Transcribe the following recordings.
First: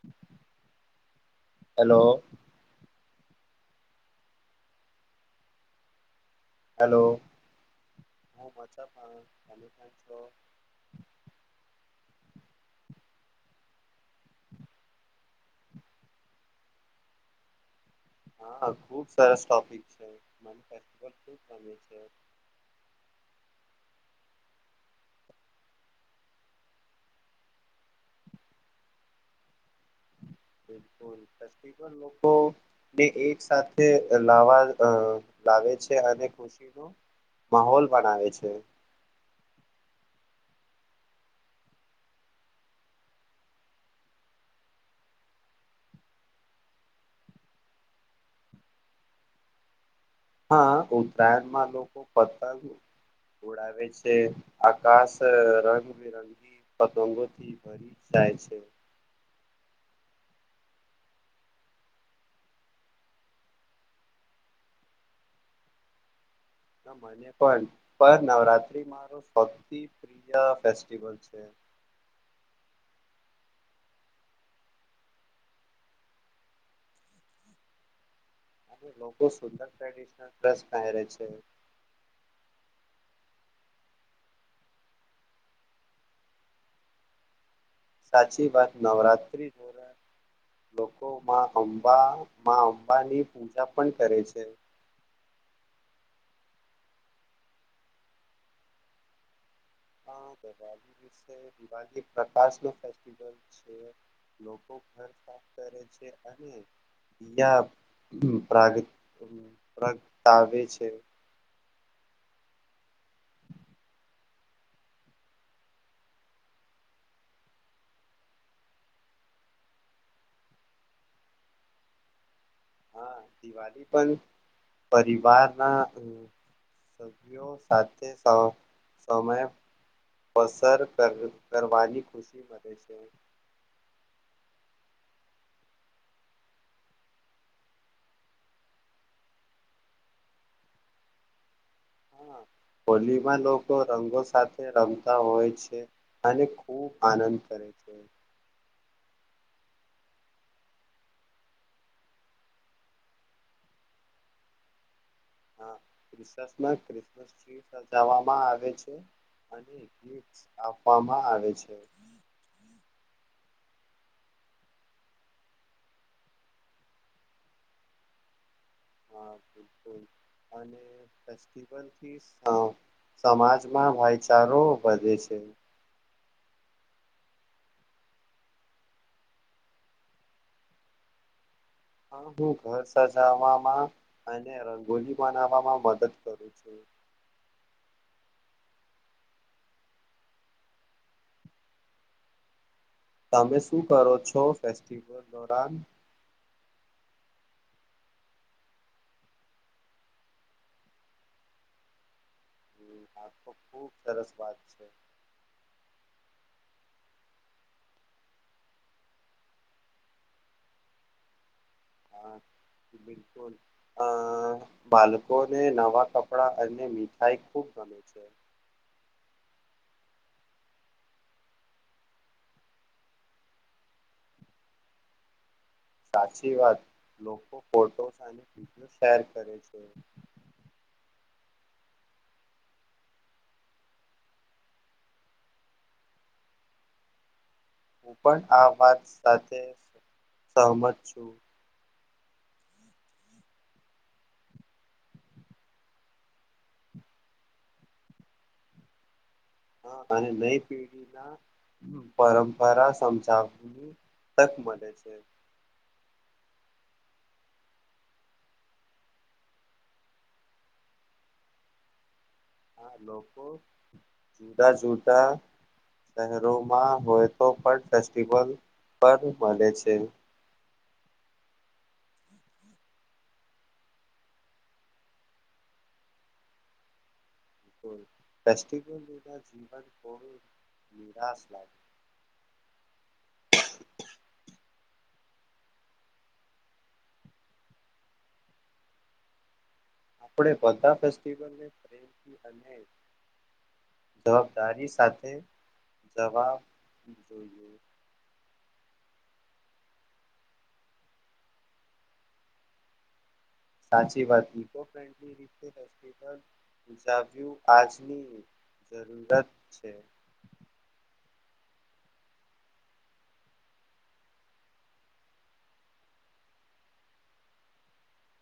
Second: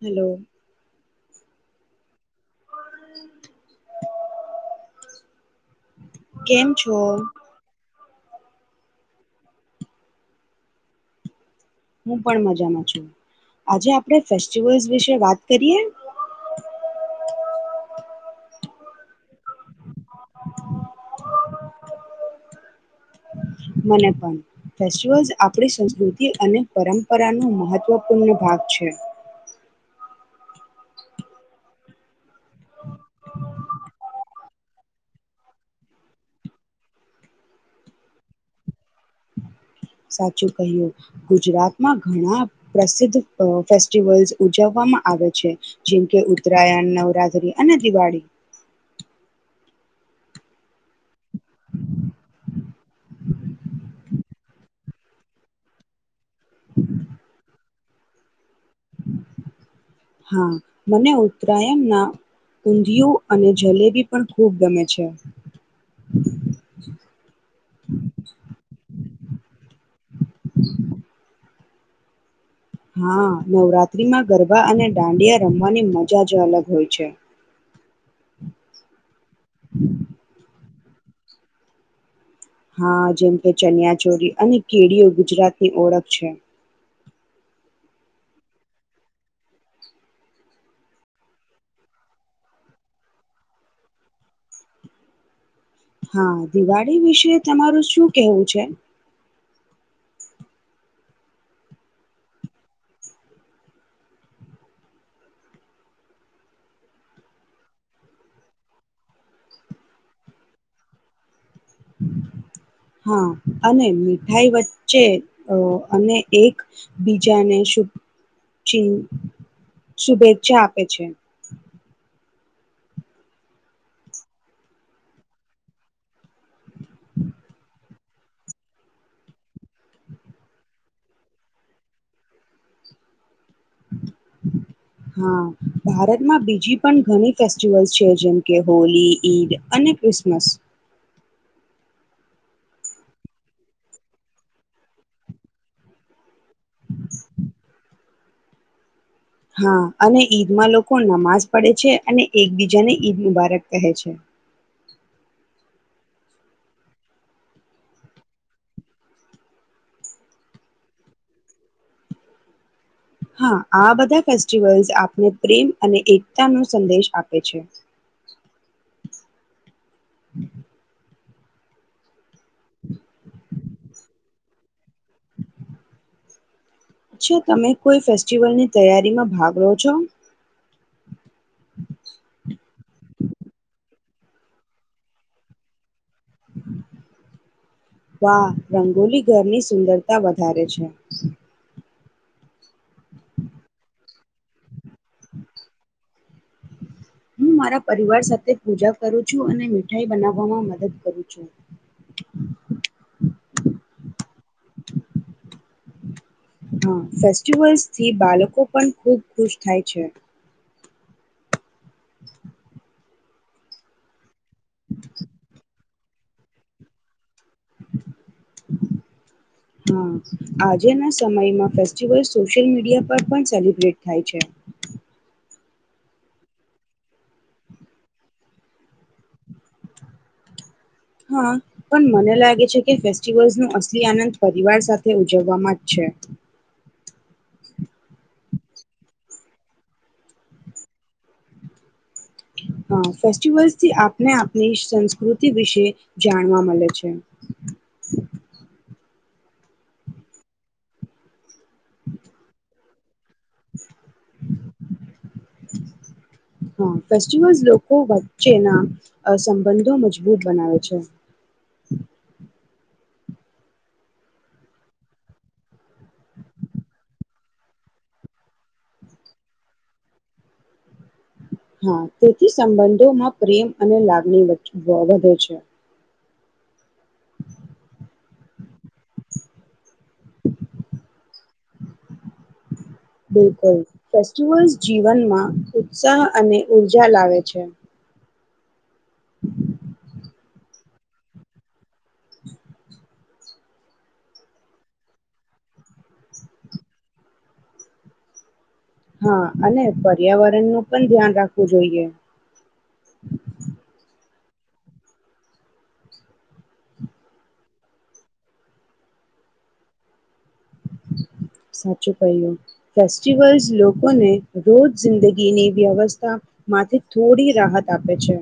Hello hello [inaudible] કેમ છો? Hello હું મચ પણ અને હું પણ મજામાં છું આજે આપણે ફેસ્ટિવલ્સ વિશે વાત કરીએ. હા ખુબ સારસ ટોપિક છે. ફ ગમે છે. મને પણ ફેવ આપણી સંસ્કૃતિ અને પરંપરા ન મહત્વપૂર્ણ ભાગ છે. બિલકુલ ફલ લોકોને એક સાથે લવા લાવે છે અને ખુશીનો માહોલ બનાવે છે. સાચું કહ્યું ગુજરાતમાં ઘણા પ્રસિદ્ધ ફેસ્ટિવલ્સ ઉજવવામાં આવે છે જેમકે ઉત્તરાયણ નવરાત્રી અને દિવાળી હા ઉત્તરાયણમાં લોકો પતંગ ઉડાવે છે આકાશ રંગબિરંગી પતવાંગો થી ભરી જાય છે. હા મને ઉત્તરાયણના ઊંધિયું અને જલેબી પણ ખૂબ ગમે છે. ના મને પણ પણ નવરાત્રી મારો ભક્તિ પ્રિયા ફેવલ છે. હા નવરાત્ર્રીમાં ગરબા અને દાંડિયા રમવાની મજા જ અલગ હોય છે. [inaudible] તો સુધતા ટ્રેડિશનલ ડ્રેસ ક છે. હા જેમ કે ચનિયા ચોરી અને કેડીઓ ગુજરાતની ઓળખ છે. સાચી વાત નવરાત્રી દોરા લોકોમાં અંબા અંબા ની પૂજા પણ કરે છે. હા દિવાળી વિશે તમારું શું કેવું છે. દસે દિ પ્રકાશ ન ફ છે લોકો ઘર સાફ કરે છે અને પ્ર પ્રગટાવે છે. હા અને મીઠાઈ વચ્ચે અને એક બીજાને શુ ચિ શુભેચ્છા આપે છે. હા દિવાળી પણ પરિવારના સભ્યો સાથે સમય પસર કરવાની ખુશી મળે છે. હા ભારતમાં બીજી પણ ઘણી ફેસ્ટિવલ્સ છે જેમ કે હોલી ઈદ અને ક્રિસમસ હ હોલીમાં લોકો રંગો સાથે રમતા હોય છે અને ખૂબ આનંદ કરે છે. હા અને ઈદમાં લોકો નમાજ પડે છે અને એકબીજાને ઈદ મુબારક કહે છે. ક્રિસમસમાં ક્રિસમસ ટ્રી સજવામાં આવે છે અને ગી આપવામાં આવે છે. હા આ બધા ફેસ્ટિવલ્સ આપને પ્રેમ અને એકતા નો સંદેશ આપે છે. હા બિલકુલ અને ફેસ્ટિવલથી હા સમાજમાં ભાઈચારો વધજે છે. છા તમે કોઈ ફેસ્ટિવલની તૈયારીમાં ભાગ લો છો. હા બો ઘર સજાવામાં અને રંગોલી બનાવવામાં મદદ કરું છું. વાહ રંગોલી ઘરની સુંદરતા વધારે છે. તમે શું કરો છો. ફેસ્ટિવલ દોરન હું મારા પરિવાર સાથે પૂજા કરું છું અને મીઠાઈ બનાવવામાં મદદ કરું છું. હ આ તો ખુબ સરસ વાત છે. હા ફેસ્ટિવલ્સથી બાળકો પણ ખૂબ ખુશ થાય છે. હા [inaudible] બિલકુલ અ બાળકો ને નવા કપડા અને મીઠાઈ ખુબ ગમે છે. હા આજેના સમયમાં ફેસ્ટિવલ સોશિયલ મીડિયા પર પણ સેલિબ્રેટ થાય છે. સાચી વાત લોકો ફોટોસ અને શેર કરે છે. હા પણ મને લાગે છે કે ફેસ્ટિવલ્સનો અસલી આનંદ પરિવાર સાથે ઉજવવામાં જ છે. હું પણ આ વાત સાથે સહમત છું. હ ફેસ્ટિવલ્સથી આપને આપની સંસ્કૃતિ વિશે જાણવા મળે છે. હા અને નઈ પેઢી ના પરંપરા સમજાવની તક મળે છે. હમ્મ ફેસ્ટિવલ્સ લોકો વચ્ચેના સંબંધો મજબૂત બનાવે છે. લોકો જુદા જુદા શહેરોમાં હોય તો પણ ફેસ્ટિવલ પર મળે છે. હા તેથી સંબંધોમાં પ્રેમ અને લાગણી વધે છે. [inaudible] પ્લાસ્ટિક. [inaudible] બિલકુલ ફેસ્ટિવલ્સ જીવનમાં ઉત્સાહ અને ઊર્જા લાવે છે. આપડે બધા ફેસ્ટિવલ ને. [inaudible] જવાબદારી સાથે [unintelligible] હા અને પર્યાવરણ નું પણ ધ્યાન રાખવું જોઈએ. સાચી વાત આજની જરૂરત છે. સાચું કહ્યું ફેસ્ટિવલ્સ લોકોને રોજ જિંદગીની વ્યવસ્થામાંથી થોડી રાહત આપે છે.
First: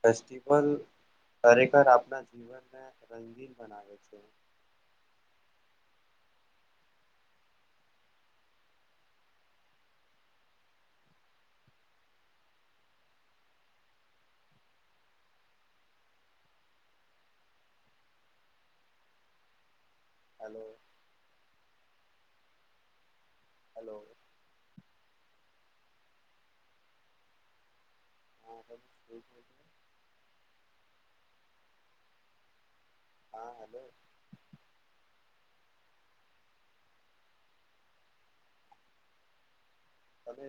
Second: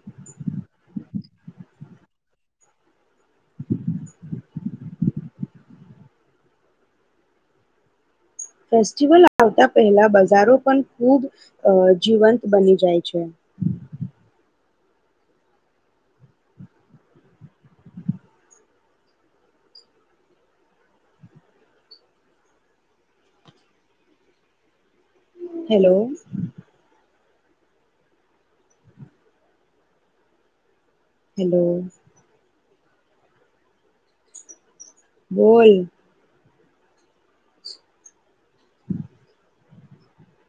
ફેસ્ટલ ખરેખર આપણા ફેસ્ટિવલ આવતા પહેલા બજારો પણ ખૂબ અ જીવંત બની જાય છે. [inaudible] [inaudible] હેલો. [inaudible] હલો. [inaudible] બોલ.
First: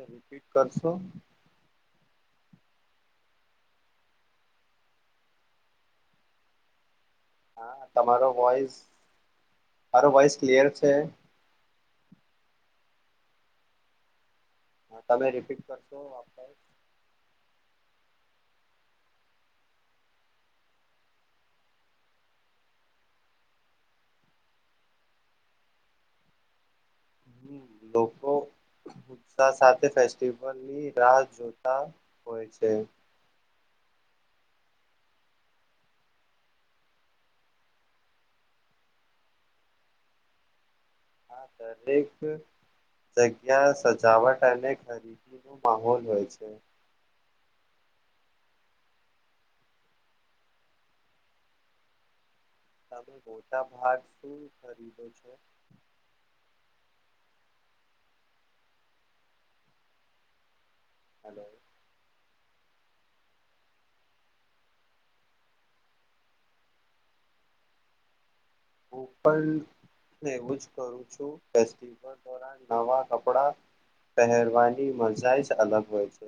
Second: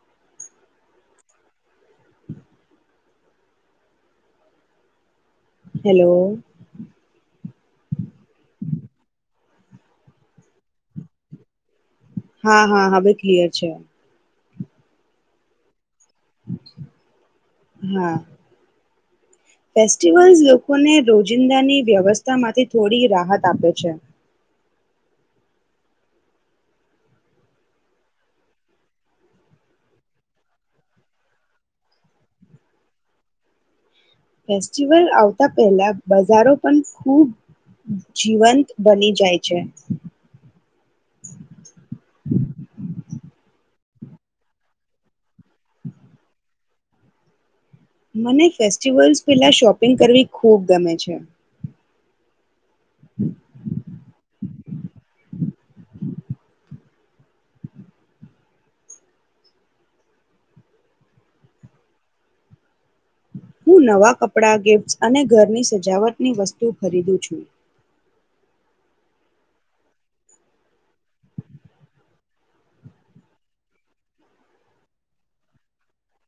રિપીટ કરશો? હેલો. હા તમારો વોઈસ મારો વોઇસ ક્લિયર છે. હા હા હવે ક્લિયર છે. હા તમે રિપીટ કરશો. [inaudible] હા. ફેસ્ટિવલ્સ લોકોને રોજિંદાની વ્યવસ્થામાંથી થોડી રાહત આપે છે. લોકો [unintelligible] સાથે ફેસ્ટિવલની રાહ જોતા હોય છે. ફેસ્ટિવલ આવતા પહેલા બજારો પણ ખૂબ જીવંત બની જાય છે. આ દરેક જવટ એને ખરી માહોલ હોય છે. મને ફેસ્ટિવલ્સ પહેલા શોપિંગ કરવી ખૂબ ગમે છે. તમે મોટા ભાગ શું ખરીદો છો. [inaudible] હું નવા કપડાં ગિફ્ટ્સ અને ઘરની સજાવટની વસ્તુ ખરીદું છું. હું પણ એવું જ કરું છું ફેસ્ટલ દોરાન નવા કપડા પહેરવાની મજાયે જ અલગ હોય છે.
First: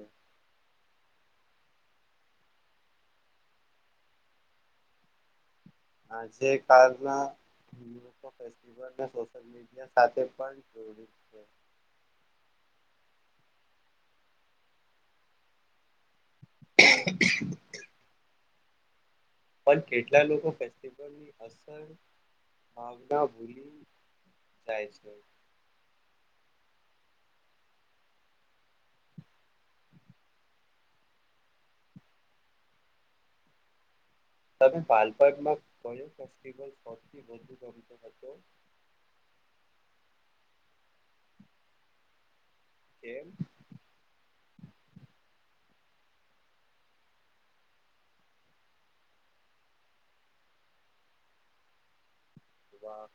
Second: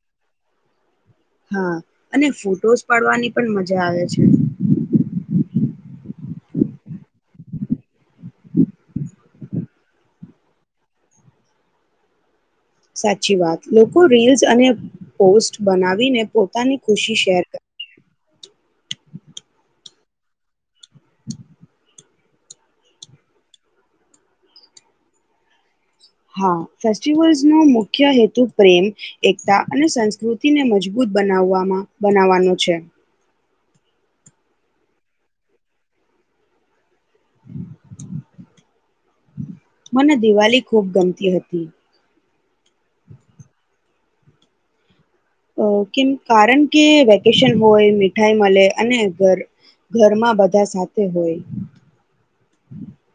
હા અને ફોટોસ પાડવાની પણ મજા આવે છે. આજે કાલ ના [unintelligible] સોશલ મીડિયા સાથે પણ સાચી વાત લોકો રીલ્સ અને પોસ્ટ બનાવીને પોતાની ખુશી શેર કર પણ કેટલા લોકો ફેસ્ટિ [unintelligible] અસર માવડા ભૂલી જાય છે. હા ફેસ્ટિવલ્સનો મુખ્ય હેતુ પ્રેમ એકતા અને સંસ્કૃતિને મજબૂત બનાવવામાં બનાવવાનો છે. તમે બાળપણમાં કોની ફેસ્ટિવ સૌથી વધુ [unintelligible] મને દિવાળી ખૂબ ગમતી હતી. કેમ. કેમ કારણ કે વેકેશન હોય મીઠાઈ મળે અનેર ઘર ઘરમાં બધા સાથે હોય. વાહ.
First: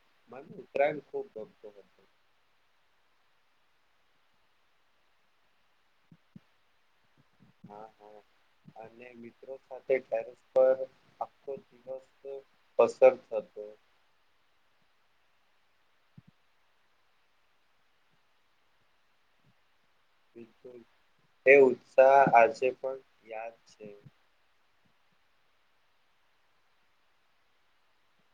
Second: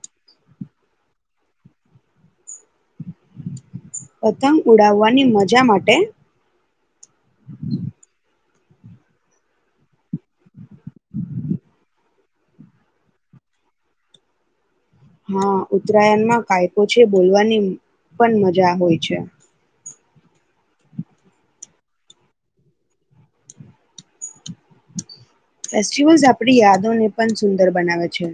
મને ઉતરાયણ ખુબ ગમતો. પતંગ ઉડાવવાની મજા માટે. હા. અને મિત્રો સાથે ટેરસ પર આખો દિવસ પસર થતો. હા ઉત્તરાયણમાં કાયપો છે બોલવાની પણ મજા હોય છે. એ ઉત્સાહ આજે પણ યાદ છે. ફેસ્ટિવલ્સ આપણી યાદોને પણ સુંદર બનાવે છે.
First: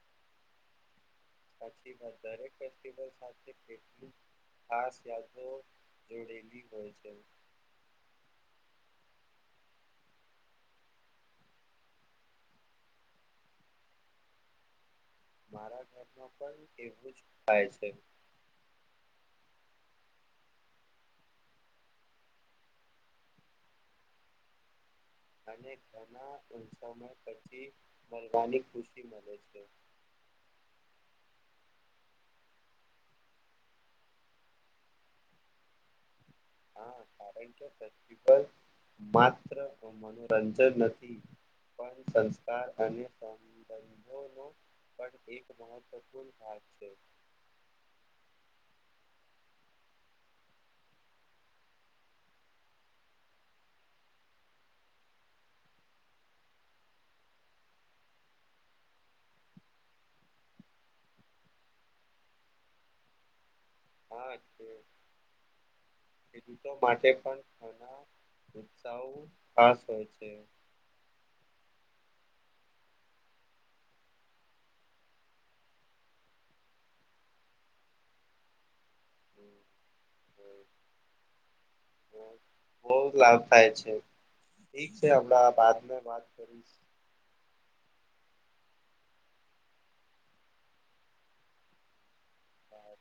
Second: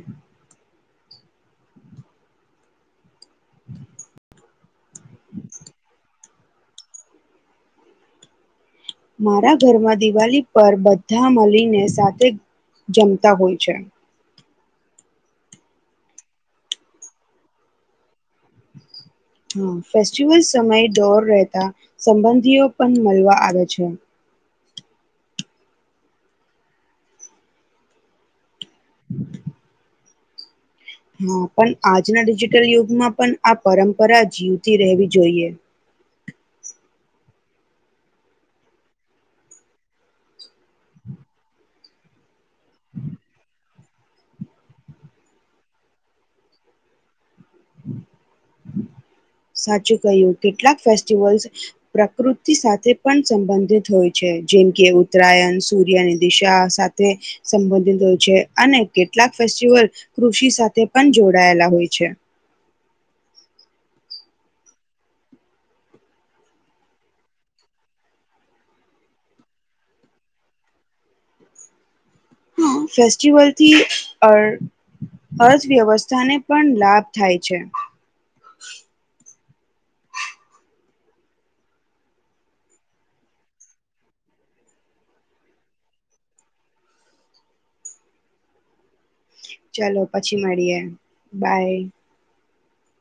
[unintelligible] જોડેગી હોય છે. મારા ઘરમાં દિવાળી પર બધા મળીને સાથે જમતા હોય છે. મારા ઘર માં પણ એવું જ થાય છે. હ ફેસ્ટિવલ સમયે દોર રહેતા સંબંધીઓ પણ મળવા આવે છે. અને ઘણા ઉસય પછી મળરવાની ખુશી મળે છે. હા પણ આજના ડિજિટલ યુગમાં પણ આ પરંપરા જીવતી રહેવી જોઈએ. હા કારણ કે [unintelligible] માત્ર મનોરંજન નથી પણ સં સંસ્કાર અને [unintelligible] સંંધો નો બટ એક મહત્વપૂર્ણ ભાગ છે. હમ હમ સાચું કહ્યું કેટલાક ફેસ્ટિવલસ પ્રાકૃતિ સાથે પણ સંબંધિત હોય છે, જેમ કે ઉત્તરાયણ સૂર્યની દિશા સાથે સંબંધિત હોય છે, અને કેટલાક ફેસ્ટિવલ કૃષિ સાથે પણ જોડાયેલા હોય છે. હા છે ખેડૂતો માટે પણ ઘણા ઉત્સાહો ખાસ હોય છે. ફેસ્ટિવલથી અર અર્થવ્યવસ્થાને પણ લાભ થાય છે. બઉ લાભ થાય છે ઠીક છે હમણાં બાદમે બાત કરીશ. ચલો પછી મળીએ બાય. હા